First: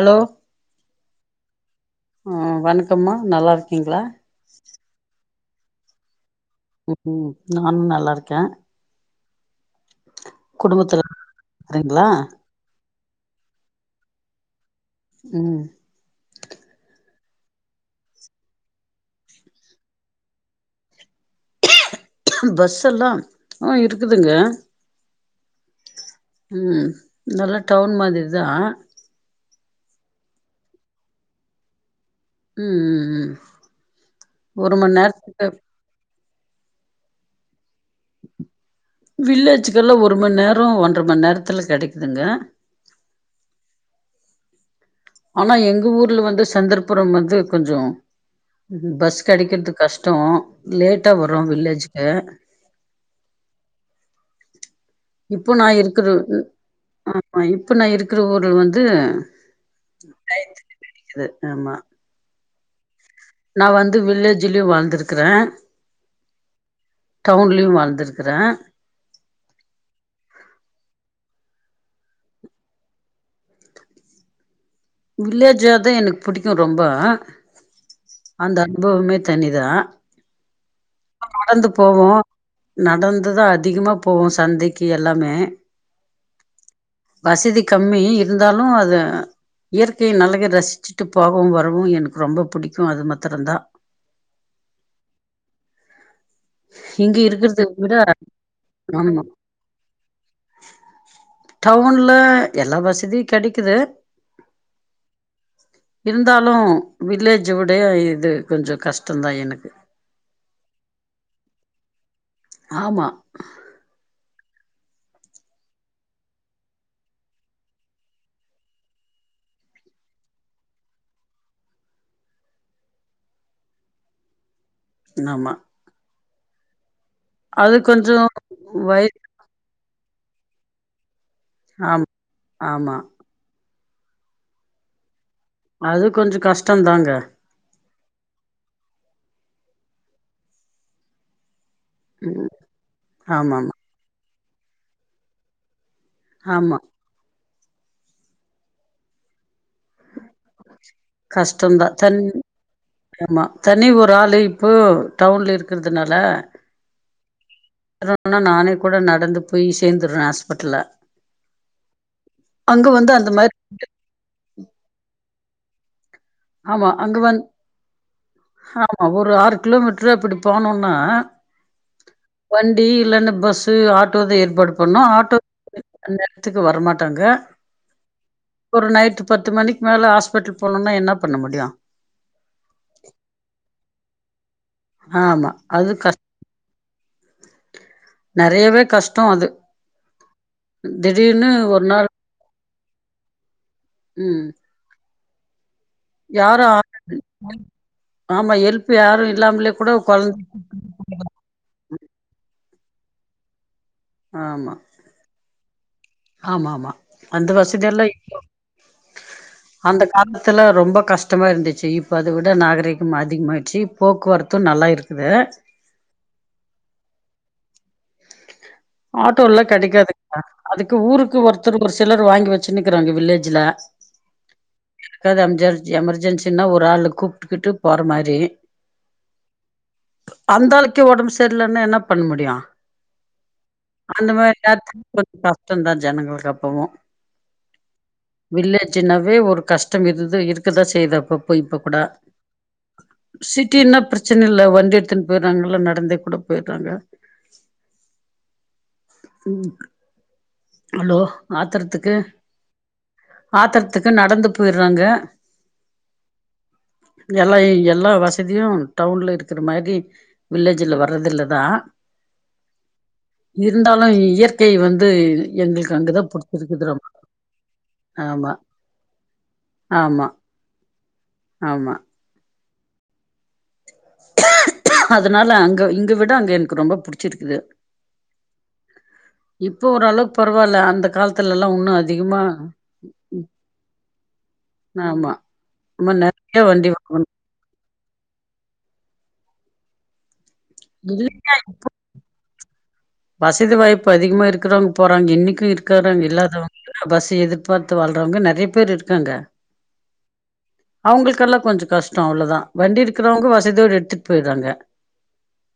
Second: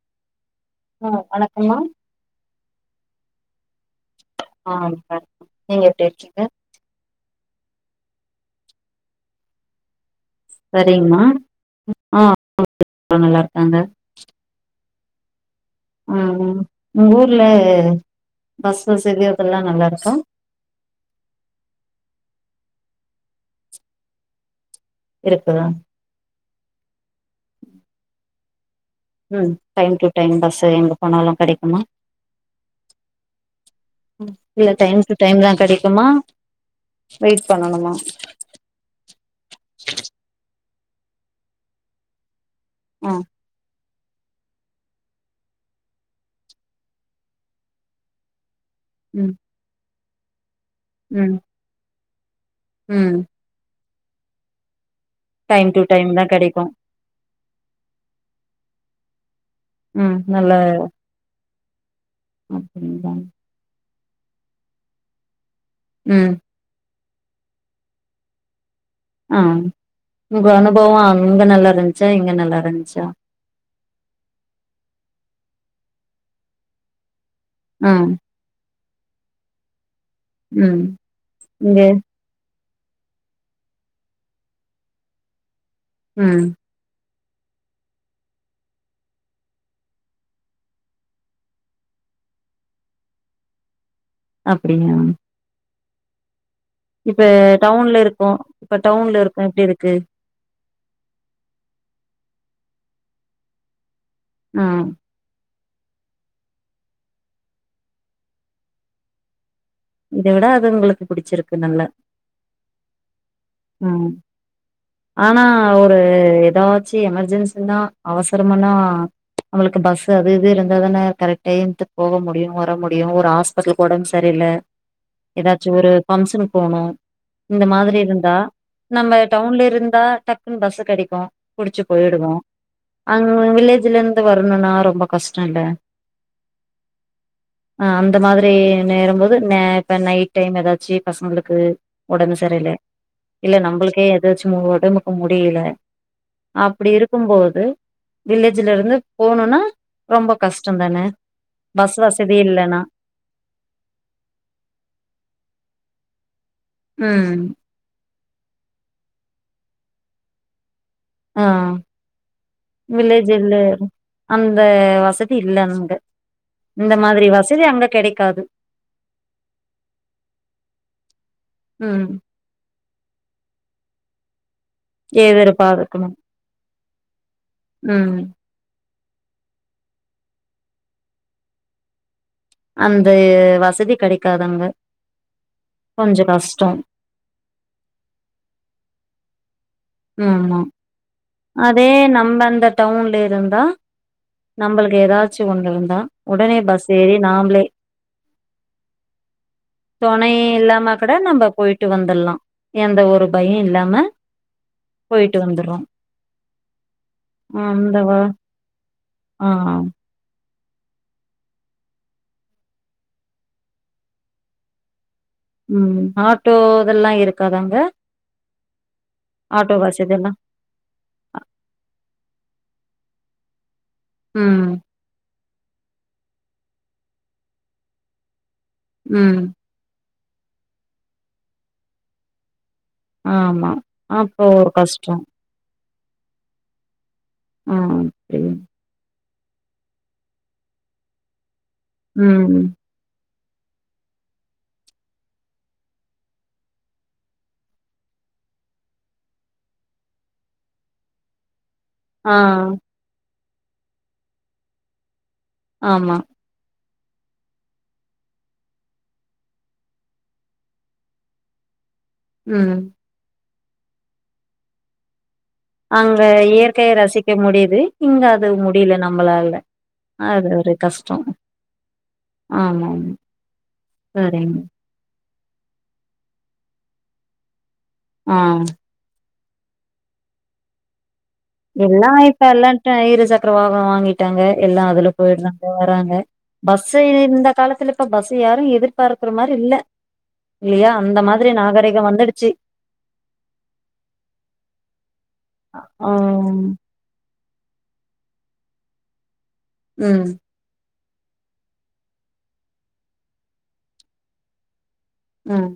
Hello ம் வணக்கம்மா ஆ வணக்கம்மா நல்ல இருக்கீங்களா ஆங்க நீங்க எப்படி இருக்கீங்க ஹ் ம் நானு நல்லா இருக்கே குடும்பத்துல சரிங்ம்மா இருக்கிறீங்களா ஆ [inaudible] நல்லா இருக்காங்க ம் ஆ உங்க ஊர்ல பஸ் வசதி அதெல்லா நல்லா இருக்கா ம் பஸ் எல்லா ஆ இருக்குதுங்க இருக்குதா ம் நல்லா டவுண் மாதிரி தா ம் டைம் டு டைம் பஸ் எங்க போனாலு கெடைக்குமா ம் ம் ம் இல்ல ஒரு மண் டைம் டு நேரத்துக்கு டைம்லா கெடை குமா வெயிட் பண்ணணுமா வில்லேஜ்க்கு எல்லா ஒரு மணி நேரோ ஒன்றரை மணி நேரத்துல கிடைக்குதுங்க ஆ ஆனா எங்க ஊர்ல வந்து சந்தர்புரம் வந்து கொஞ்சோ பஸ் ம் கிடைக்கிறது கஷ் டம் லேட்டா ம் வரும் வில்லேஜ்க்கு ம் இப்போ நா டைம் டு டைம் இருக்கறது தா வந்து கெடைக்கு ஆமா இப்போ நா இருக்கற ஊர்ல வந்து ம் இது ஆமா அப்டிங்ளா நா வந்து வில்லேஜ்லையு வாழ்ந்திருக்கறே ம் டவுன்லையு வாழ்ந்திருக்கிறே ஆ உங்க அனுபவோ அங்க நல்லா இருந்துச்சா இங்க நல்லா இருந்துச்சா வில்லேஜ்ஜா தா எனக்கு புடிக்கு ரொம்ப ம் அந்த அன்பவமே தனிதா ம் நடந்து இங்க போவோ நடந்துதா அதிகமா போவோ சந்தைக்கி எல்லாமே ம் வசதி கம்மி இருந்தாலு அத இயற்கையின் அழக ரசிச்சிட்டு போகவு வரவு எனக்கு ரொம்ப புடிக்கு அது மத்திரம்தா அப்படிங்களா இங்க இப்ப இருக்கிறத விட டவுன்ல இருக்கோ இப்ப டவுன்ல ஆமா இருக்கோ எப்படி இருக்கு டவ்வுன்ல எல்லா வசதியு கெடைக்கிது ஆ இருந்தாலு வில்லேஜ விடயே இது கொஞ்சோ கஷ்டந்தா எனக்கு இது இத விட அது உங்களுக்கு புடிச்சிருக்கு நல்லா ஆமா ம் ஆனா ஒரு ஏதாச்சு எமர்ஜென்சினா அவசரமனா அவளுக்கு பஸ் அது இது இருந்தா தானே கரெக்ட் டையத்துக்கு போக முடியு வர முடியு ஒரு ஆஸ் பசங்ளுகு ஒடம்பு சரியில ஆமா ஏதாச்சு ஒரு பம்ஷனுகு போகணு இந்த அது மாதிரி கொஞ்சோ இருந்தா வய நம்ப டவுன்ல இருந்தா டக்குன்னு பஸ் கெடைக்கு புடிச்சு ஆமா போயிடுவோ ஆமா அங்க ம் வில்லேஜ்ல இருந்து வரணுனா ரொம்பக் கஷ்டொல்ல அது கொஞ்சோ கஷ்டந் தாங்க ஆ அந்த மாதிரி நேரும் போது இப்ப நைட் டைம் ஏதாச்சு பசங்களுக்கு ஒடம்பு ம் சரியில இல்ல ஆமாமா நம்மளுக்கே எதாச்சு உடம்புக்கு முடியல ஆமா அப்டி இருக்கும் போது வில்லேஜ்ல இருந்து போணுனா ரொம்ப கஷ்டம் தானே பஸ் வசதி இல்லனா ஏமா தனி ஒரு ஆளு இப்போ டவுன்ல இருக்கிறதுனால ம் எதோ ஒன்னுனா நானே கூட நடந்து போய் சேந்துறே ஹாஸ்பட்ல அ ஆ வந்து அந்த வில்லேஜ் மாரி இல்ல அந்த வசதி இல்ல அங்க ஆமா இந்த அங்க மாதிரி வந் வசதி அங்க கெடைக் க்காது ஆமா ஒரு ஆறு கிலோ மீட்டர் அப்டி போனோனா ம் வண்டி இல்லன்னா பஸ்சு ஆட்டோதே ஏற்பாடு பண்ணு ஆட்டோ [unintelligible] எதிர்பார்க்கணு அந் நேரத்துக்கு வரமாட்டாங்க ம் ஒரு நைட்டு பத்து மணிக்கு மேல ஹாஸ்பிட்டல் போனோனா என்ன பண்ண முடியு அந்த வசதி கெடைக்காதங்க ஆமா அது கஷ் நெறையவே கஷ்டோ அது ம் திடீர்னு ஒரு அதே நாள் நம்ப அந்த டவுன்ல இருந்தா ம் நம்மளுக்கு ஏதாச்சு ஒண்ட்ருந்தா உடனே யாரு பஸ் ஏறி நாம்பலே ஆமா ஹெல்ப் யாரு இல்லாமலே கூட கொழந் தொணையே இல்லாம கூட நம்ப போயிட்டு வந்துட்லா எந்த ஒரு பய இல்லாம ஆமா போயிட்டு வந்துறோ ஆமா ஆமா அந்த வசதி எல்லா வ இப் [unintelligible] ஆ அந்தக் காலத்தில ரொம்ப கஷ்டமாக இருந்துச்சு இப்போ அத விட நாகரீகம் அதிகமாயிச்சு போக்குவரத்து நல்லா இருக்கு ம் ஆட்டோ இதல்லா இருக்காதாங்க ஆட்டோ எல்லா வசதி எல்லா கெடைக்காதுங்க அதுக்கு ஊருக்கு ஒருத்தர் ஒரு சிலர் வாங்கி வச்சுன்னுக்கிறாங்க வில்லேஜ்ல ம் எதுக்காவது எம்ஜார் எமர்ஜென்சின்னா ஒரு ஆள் கூப்ட்டுக்கிட்டு போற மாரி ம் அந்த ஆளுக்கே ஒடம்பு சரியில்லன்னா என்ன பண்ண முடியு ஆமா அந்த அப்போ மாரி ஒரு நேரத்துக்கு கஷ்ட கொஞ்சோ கஷ்டந்தா ஜனங்களுக்கு அப்பவு ஆ அப்படியா வில்லேஜ்னா ஒரு கஷ்ட இருக்குது இருக்குதா செய்யுது அப்பப்ப இப்ப கூட ம் சிட்டின்னா ப்ரச்சன இல்ல வண்டி எடுத்துன்னு போயறாங்கல்ல நடந்தே கூட போயிடுறாங்க ம் ஹலோ ஆத்தறதுக்கு ஆ ஆத்தறத்துக்கு நடந்து போயிட்றாங்க ஆமா எல்லா எல்லா வசதியு டவுன்ல இருக்குற மாரி வில்லேஜில்ல வர்றதில்லதா ம் இருந்தாலு இயற்கை வந்து எங்களுக்கு அங்க அங்கதா புடிச்சிருக்குது இயற்கைய ரொம்ப ரசிக்க முடியுது இங்க அது ஆமா முடியல நம்மளால ஆமா அது ஒரு கஷ்டோ ஆமா ஆமாங்க சரிங்க அதனால அங்க இங்க விட அங்க எனக்கு ரொம்ப புடிச்சிருக்குது ஆ இப்போ ஓரளவுக்கு பரவால்ல அந்த காலத் எல்லா இப்ப எல்லா இருசக்கர வாகன வாங்கிட்டாங்க எல்லா அதுல ஆமா போயிட்றாங்க ஆமா வராங்க நெறைய வண்டி பஸ்ஸே வாங்கணும். இந்த காலத்துல இப்ப பஸ் யாரு எதிர்பார்க்கிற மாரி இல்ல இல்லையா அந்த இல்லைங்க மாரி நாகரீக வந்துடுச்சு வசதி வாய்ப்பு அதிகமா இருக்கறவங் போறாங்க இன்னைக்கு ஆ இருக்கறாங்க இல்லாதவங்க பஸ்ஸ எதிர்பார்த்து வாழ்றவங்க நெறைய பேர் இருக்காங்க ம் அவங்களுக்கெல்லா கொஞ்ச கஷ்ட அவ்ளோதா வண்டி இருக்கிறவங்க வசதியோட எடுத்துட்டு போயட்றாங்க ம்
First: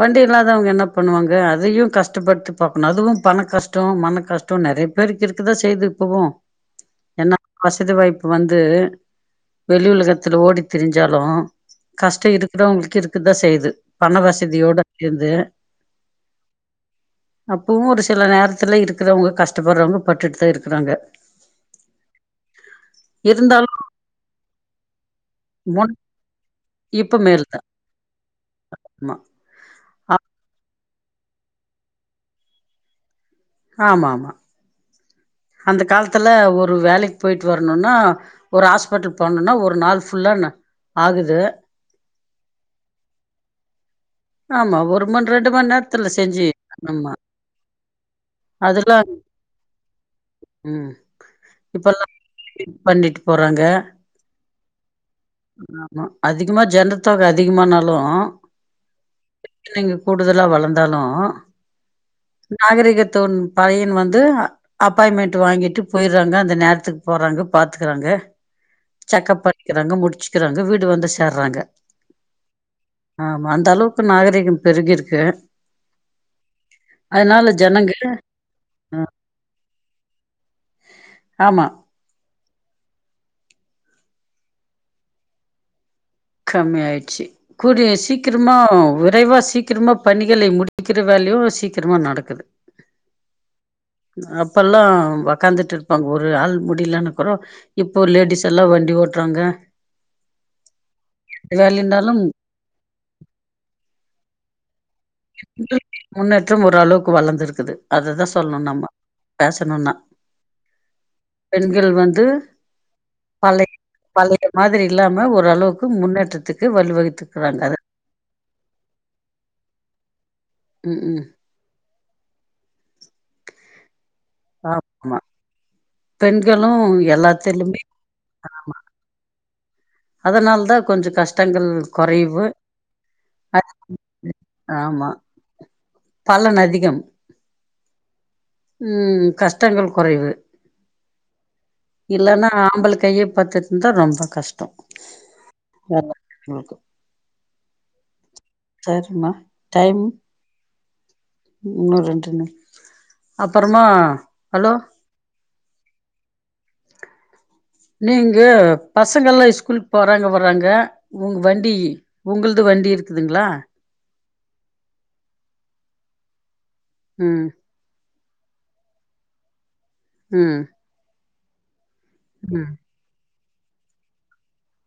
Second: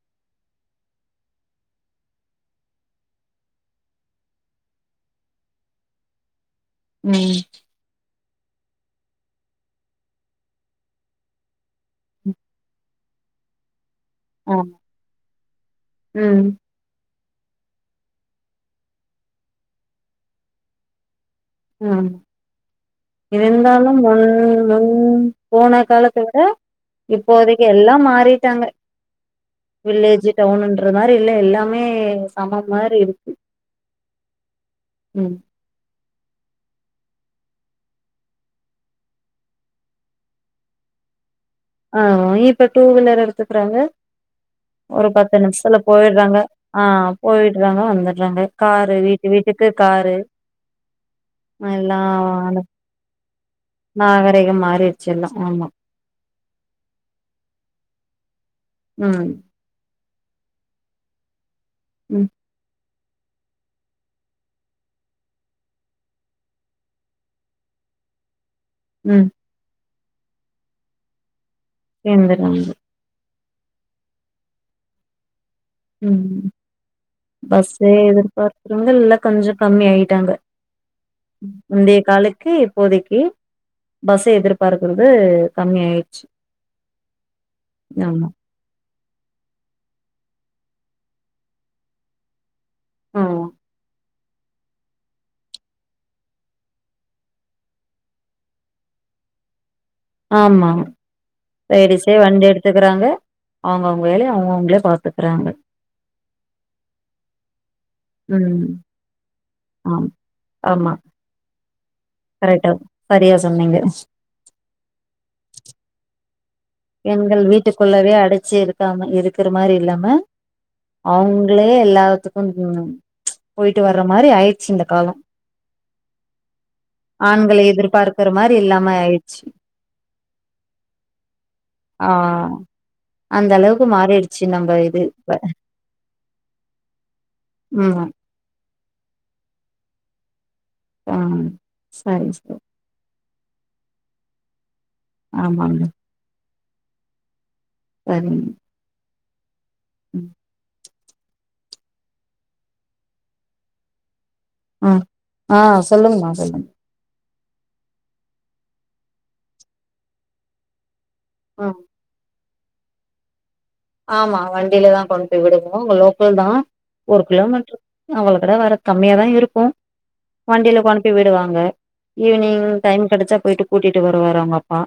வண்டி இல்லாதவங்க என்ன பண்ணுவாங்க அதையு கஷ்டப்படுத்தி பாக்கணு அதுவு பணகஷ்ட மனகஷ்ட து நெறைய பேருக்கு இருக்குதா செய்து இப்பவு ம் ஏன்னா வசதி வாய்ப்பு வந்து வெளி உலகத்துல ஓடி திரிஞ்சாலு கஷ்ட இருக்கிறவங்களுக்கு இருக்கதா செய்யுது பண ஆமா வசதியோடு இருந்து ம் அப்பவு ஒரு சில நேரத்துல இருக்கிறவங்க கஷ்டப்படுறவங்க பட்டுட்டு தா இருக்கறாங்க ம் இருந்தாலு முன் முன் போன முன் காலத்த விட இப்ப மேல்தா இப்போதைக்கு எல்லா மாறிட்டாங்க ஆமா ஆ- வில்லேஜ்ஜு டவுனுன்ற மாரி இல்ல எல்லாமே சமம் மாரியிருக்கு ஆமாமா ம் அந்த காலத்துல ஒரு வேலைக்கு போயிட்டு வரணும்ன்னா ஒரு ஹாஸ்பிட்டல் போனுனா ஒருநாள் ஃபுல்லா ஆகுது ஆ இப்ப டூ வீலர் எடுத்துக்கறாங்க ஆமா ஒரு மண் பத்து ரெண்டு மண் நிமிஷத்துல நேரத்துல போயட்றாங்க செஞ்சு ஆ ஆமா போயட்றாங்க வந்துட்றாங்க காரு அதெல்லா வீட்டு வீட்டுக்கு காரு ம் எல்லா இப்பல்லாம் பண்ணிட்டு போறாங்க நாகரிகம் மாறிடுச்சு எல்லா ஆமா அதிகமா ஜனத்தொக அதிகமானாலும் ம் பிள்ளைங்க கூடுதலா வளந்தாலு ம் நாகரிகத்துன் பழையன் வந்து அப்பாயின்மெண்ட்டு வாங்கிட்டு போயிறாங்க அந்த நேரத்துக் போறாங்க பாத்துக்குறாங்க ம் செக்கப் பண்ணிக்கிறாங்க முடிச்சுக்கிறாங்க வீடு வந்து சேர்றாங்க சேர்ந்தர்றாங்க ஆமா அந்த அளவுக்கு நாகரீகம் பெருகிருக்கு ம் அதனால ஜனங்க பஸ்சே எதிர்பார்க் அ பெங்கல்லா கொஞ்சோ கம்மி ஆயிட்டாங்க ஆமா முந்தய காலக் கு இப்போதைக்கு பஸ்சு எதிர்பாக்குறது கம்மி ஆயிச்சு கம்மி ஆயிச்சி கூடிய சீக்கர மா விரைவா சீக்கிரமா பணிகளை முடிக்கிற வேலையு சீக்கிரமா நடக்குது ம் அப்பல்லா ஒக்காந்துட்டு இருப்பாங்க ஒரு ஆள் முடியலனாக்குற இப்போ லேடிஸ் எல்லா வண்டி ஓட்றாங்க ஆமா லேடிசே வேலைனாலும் வண்டி எடுத்துக்குறாங்க அவுங்க அவுங்க வேலைய அவங்கவுங்களே பாத் முன்னேற்றம் ஓரளவுக்கு வளர்ந்திருக்குது அதுதான் சொல்ணு ம் நம்ம பேசணுன்னா ஆம் ஆமா பெண்கள் வந் கரெக்டா சரியா சொன்னீங்க பழைய மாதிரி இல்லாம ஓரளவுக்கு முன்னேற்றத்துக் எங்கள் வீட்டுக்குள்ளவே அடைச்சி இருக்காம இருக்கற மாரி இல்லாம ம், ம். அவுங் ள்ளயே எல்லாத்துக்கு போயிட்டு வர மாரி ஆய் ருச்சு இந்த ஆமா. காலோம் பெண்களு ஆண்களை எல்லாத்திலுமே எதிர்பார்க் குற மாரி இல்லாம ஆயிச்சி அதுனால் தான் கொஞ்சோ கஷ்டங்கள் ஆ கொறைவு அந்த அளவுக்கு மாறிருச்சு நம்ம இது ஆமா இப்ப பலன் அதிகம் ம் கஷ்டங்கள் ம் குறைவு ஆ சரி இல்லன்னா சரி ஆம்பல கையே பாத்துட்டுருந்தா ரொம்ப கஷ்டோ ஆமாங்க [unintelligible] வரிங் சரிம்மா டைம் ம் இன்னு ரெண்டு நிம் அப்பறமா ஹலோ ஆ சொல்லுங்கமா சொல்லுங் நீங்க பசங்கல்லா ஸ்கூல் போறாங்க வறாங்க உங்க வண்டி ம் உங்குள்து வண்டி இருக்குதுங்களா ஆமா வண்டில தா கொண்டு போய் விடுவோ இங்க லோக்கல் தா ஒரு ம் கிலோமீட்ரு அவ்ள கூட வர கம்மியாதான் இருக்கும் ம் வண்டியில கொண்டு போய் விடுவாங்க ஈவ்னிங் ம் டைம் கெடச்சா போயிட்டு கூட்டிட்டு வருவாரு அவுங்க அப்பா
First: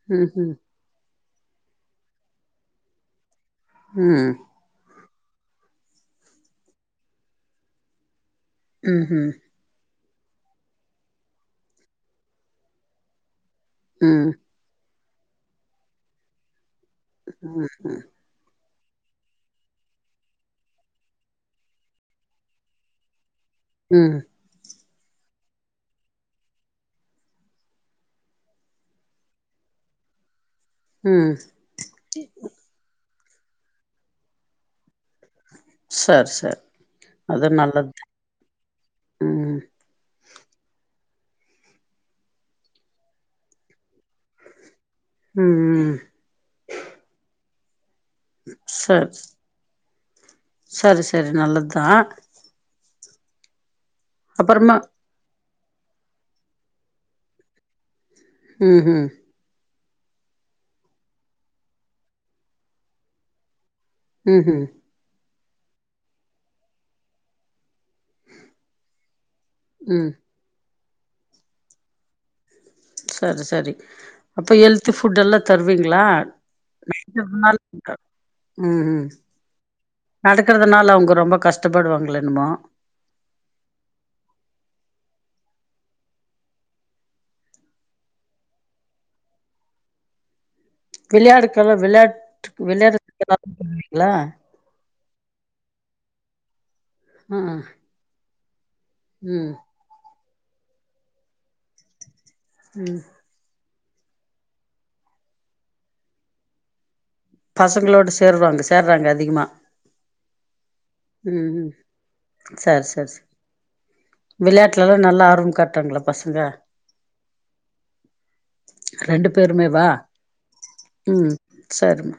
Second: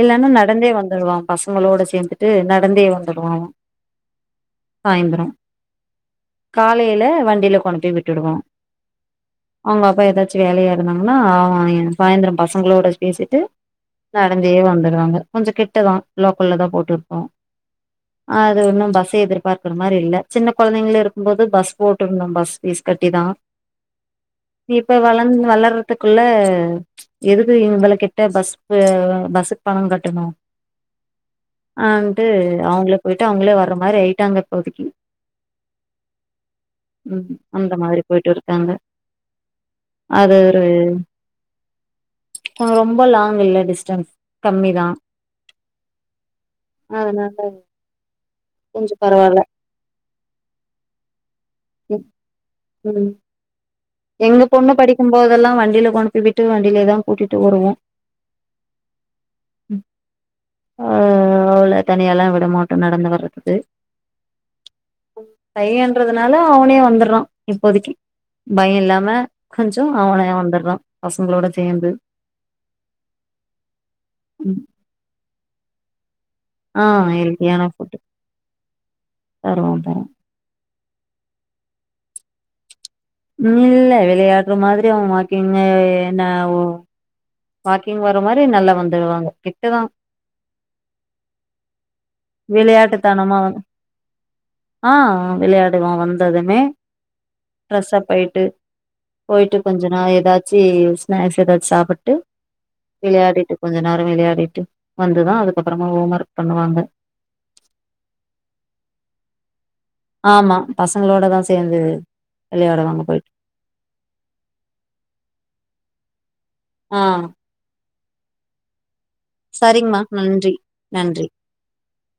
இல்லன்னா ம் ம் நடந்தே வந்துருவான் பசங்களோட சேர்ந்துட்டு நடந்தே வந்துடுவா அவன் ம் சாய்ந்த்ரோ காலையில வண்டியில கொண்டு போய் விட்டுடுவோ ம் ஹூ அவுங்க அப்பா ஏதாச்சு வேலையா இருந்தாங்கன்னா அவன் என் சாயந்திரோ பசங்ளோட பேசிட்டு ம் நடந் தே வந்துடுவாங்க கொஞ்சோ கிட்ட தா லோக்கல்ல தா போட்டுருக்கோ ம் ம் அது ஒன்னு பஸ்ஸே எதிர்பார்க்கற மாரி இல்ல சின்ன கொழந்தைங்கல இருக்கும் போது பஸ் போட்ருந்தோ பஸ் பீஸ் கட்டி தா ம் இப்ப வளந்து வளர்றதுக்குள்ள எதுக்கு இவுங்கள கிட்ட பஸ் பஸ்ஸுக்கு பணம் கட்டணு ம் ஆன்ட்டு அவுங்ள போயிட்டு அவுங்ளே வர்ற மாரி ஆயிட்டாங்க இப்போதிக்கி சரி சரி ம் அது அந்த மாதிரி நல்லதுதா போயிட்டு இரு க்காங்க ம் அது ஒரு ரொம்ப லாங் இல்ல டிஸ்டன்ஸ் கம்மிதா ம் ம் அதனால கொஞ்ச சரி பரவால்ல சரி சரி நல்லது ம் ம் எங்க பொண்ணு அப்பறமா படிக்கும் போதெல்லா வண்டியில கொண்டு போய் விட்டு வண்டியிலே தா கூட்டிட்டு வருவோ ம் ஹூ ம் அவ்ள தனியால்லா விட மாட்டோ நடந்து வர்றதுக்கு ம் ஹூ பையன்றதுனால அவனே வந்தர்றா இப்போதிக்கி பய இல்லாம கொஞ்சோ ம் அவனே வந்துர்றா பசங்ளோட சேர்ந்து செரி செரி அப்போ ம் ஹெல்தி ஃபுட் எல்லா தருவீங்ளா ஆ [inaudible] ம் ஹூ தருவோ தரு நடக்கறதுனால அவுங்க ரொம்ப கஷ்டப்படுவாங்ள என்னமோ இல்ல விளையாடுற மாதிரி அவுங்க வாக்கிங்க என்ன ஒ வாக்கிங் வர்ற மாரி நல்லா வந்துருவாங்க கிட்டதா விளையாடு காலோ விளையாட்டு விளையாட்டுக் விளையாட்டுத்தனமா [inaudible] வந்து விடுவீங்ளா ஆ விளையாடுவான் வந்ததுமே ஆ ஃப்ரஸ் அப் ஆயிட்டு ம் போயிட்டு கொஞ்ச நேர ஏதாச் சி ஸ்நாக்ஸ் ஏதாச்சு சாப்புட்டு ம் விளையாடிட்டு கொஞ்ச நேர விளையாடிட்டு வந்துதா அதுக்கப்பறமா ஹோம் ஒர்க் பண்ணுவாங்க பசங்ளோடு சேருவாங்க சேர்றாங்க அதிகமாக ஆமா பசங்களோட தா ம் சேர்ந்து வெளையாடு வாங்க போயிட்டு விளையாட்டுல எல்லா நல்லா ஆர்வம் காட்றாங்ளா பசங்க ஆ ரெண்டு பேருமே வா சரிங்கமா நன்றி நன்றி ம் சேர்மா